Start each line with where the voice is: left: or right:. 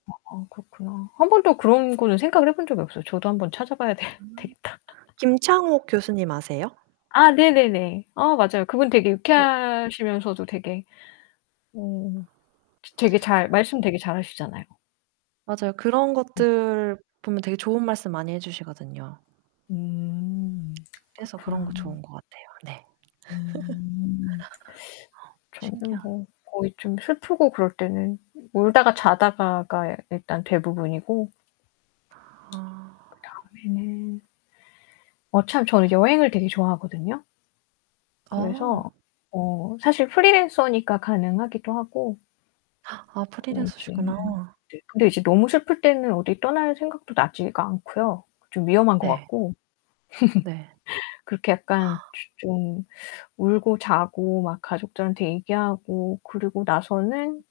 left: 아 그렇구나. 1 번도 그런 거는 생각을 해 본 적이 없어요. 저도 한번 찾아봐야 되
right: 아.
left: 되겠다.
right: 김창옥 교수님 아세요?
left: 아 네네네. 어 맞아요. 그분 되게
right: 어.
left: 유쾌하시면서도 음 츠 되게 음 되게 잘 말씀 되게 잘 하시잖아요.
right: 맞아요. 그런
left: 음.
right: 것들 보면 되게 좋은 말씀 많이 해 주시거든요.
left: 음
right: 그래서 그런
left: 그렇구나.
right: 거 좋은 것 같아요. 네.
left: 음. 저는
right: 신기하
left: 뭐 거의 좀 슬프고 그럴 때는 울다가 자다가가 야 일단 대부분이고
right: 아.
left: 그다음에 어 참 저는 여행을 되게 좋아하거든요.
right: 어.
left: 그래서 어 사실 프리랜서니까 가능하기도 하고
right: 아
left: 그리고 이제
right: 프리랜서시구나.
left: 네 근데 이제 너무 슬플 때는 어디 떠날 생각도 나지가 않고요. 좀 위험한 것
right: 예.
left: 같고.
right: 네.
left: 그렇게 약간 즈 좀 울고 자고 막 가족들한테 얘기하고 그러고 나서는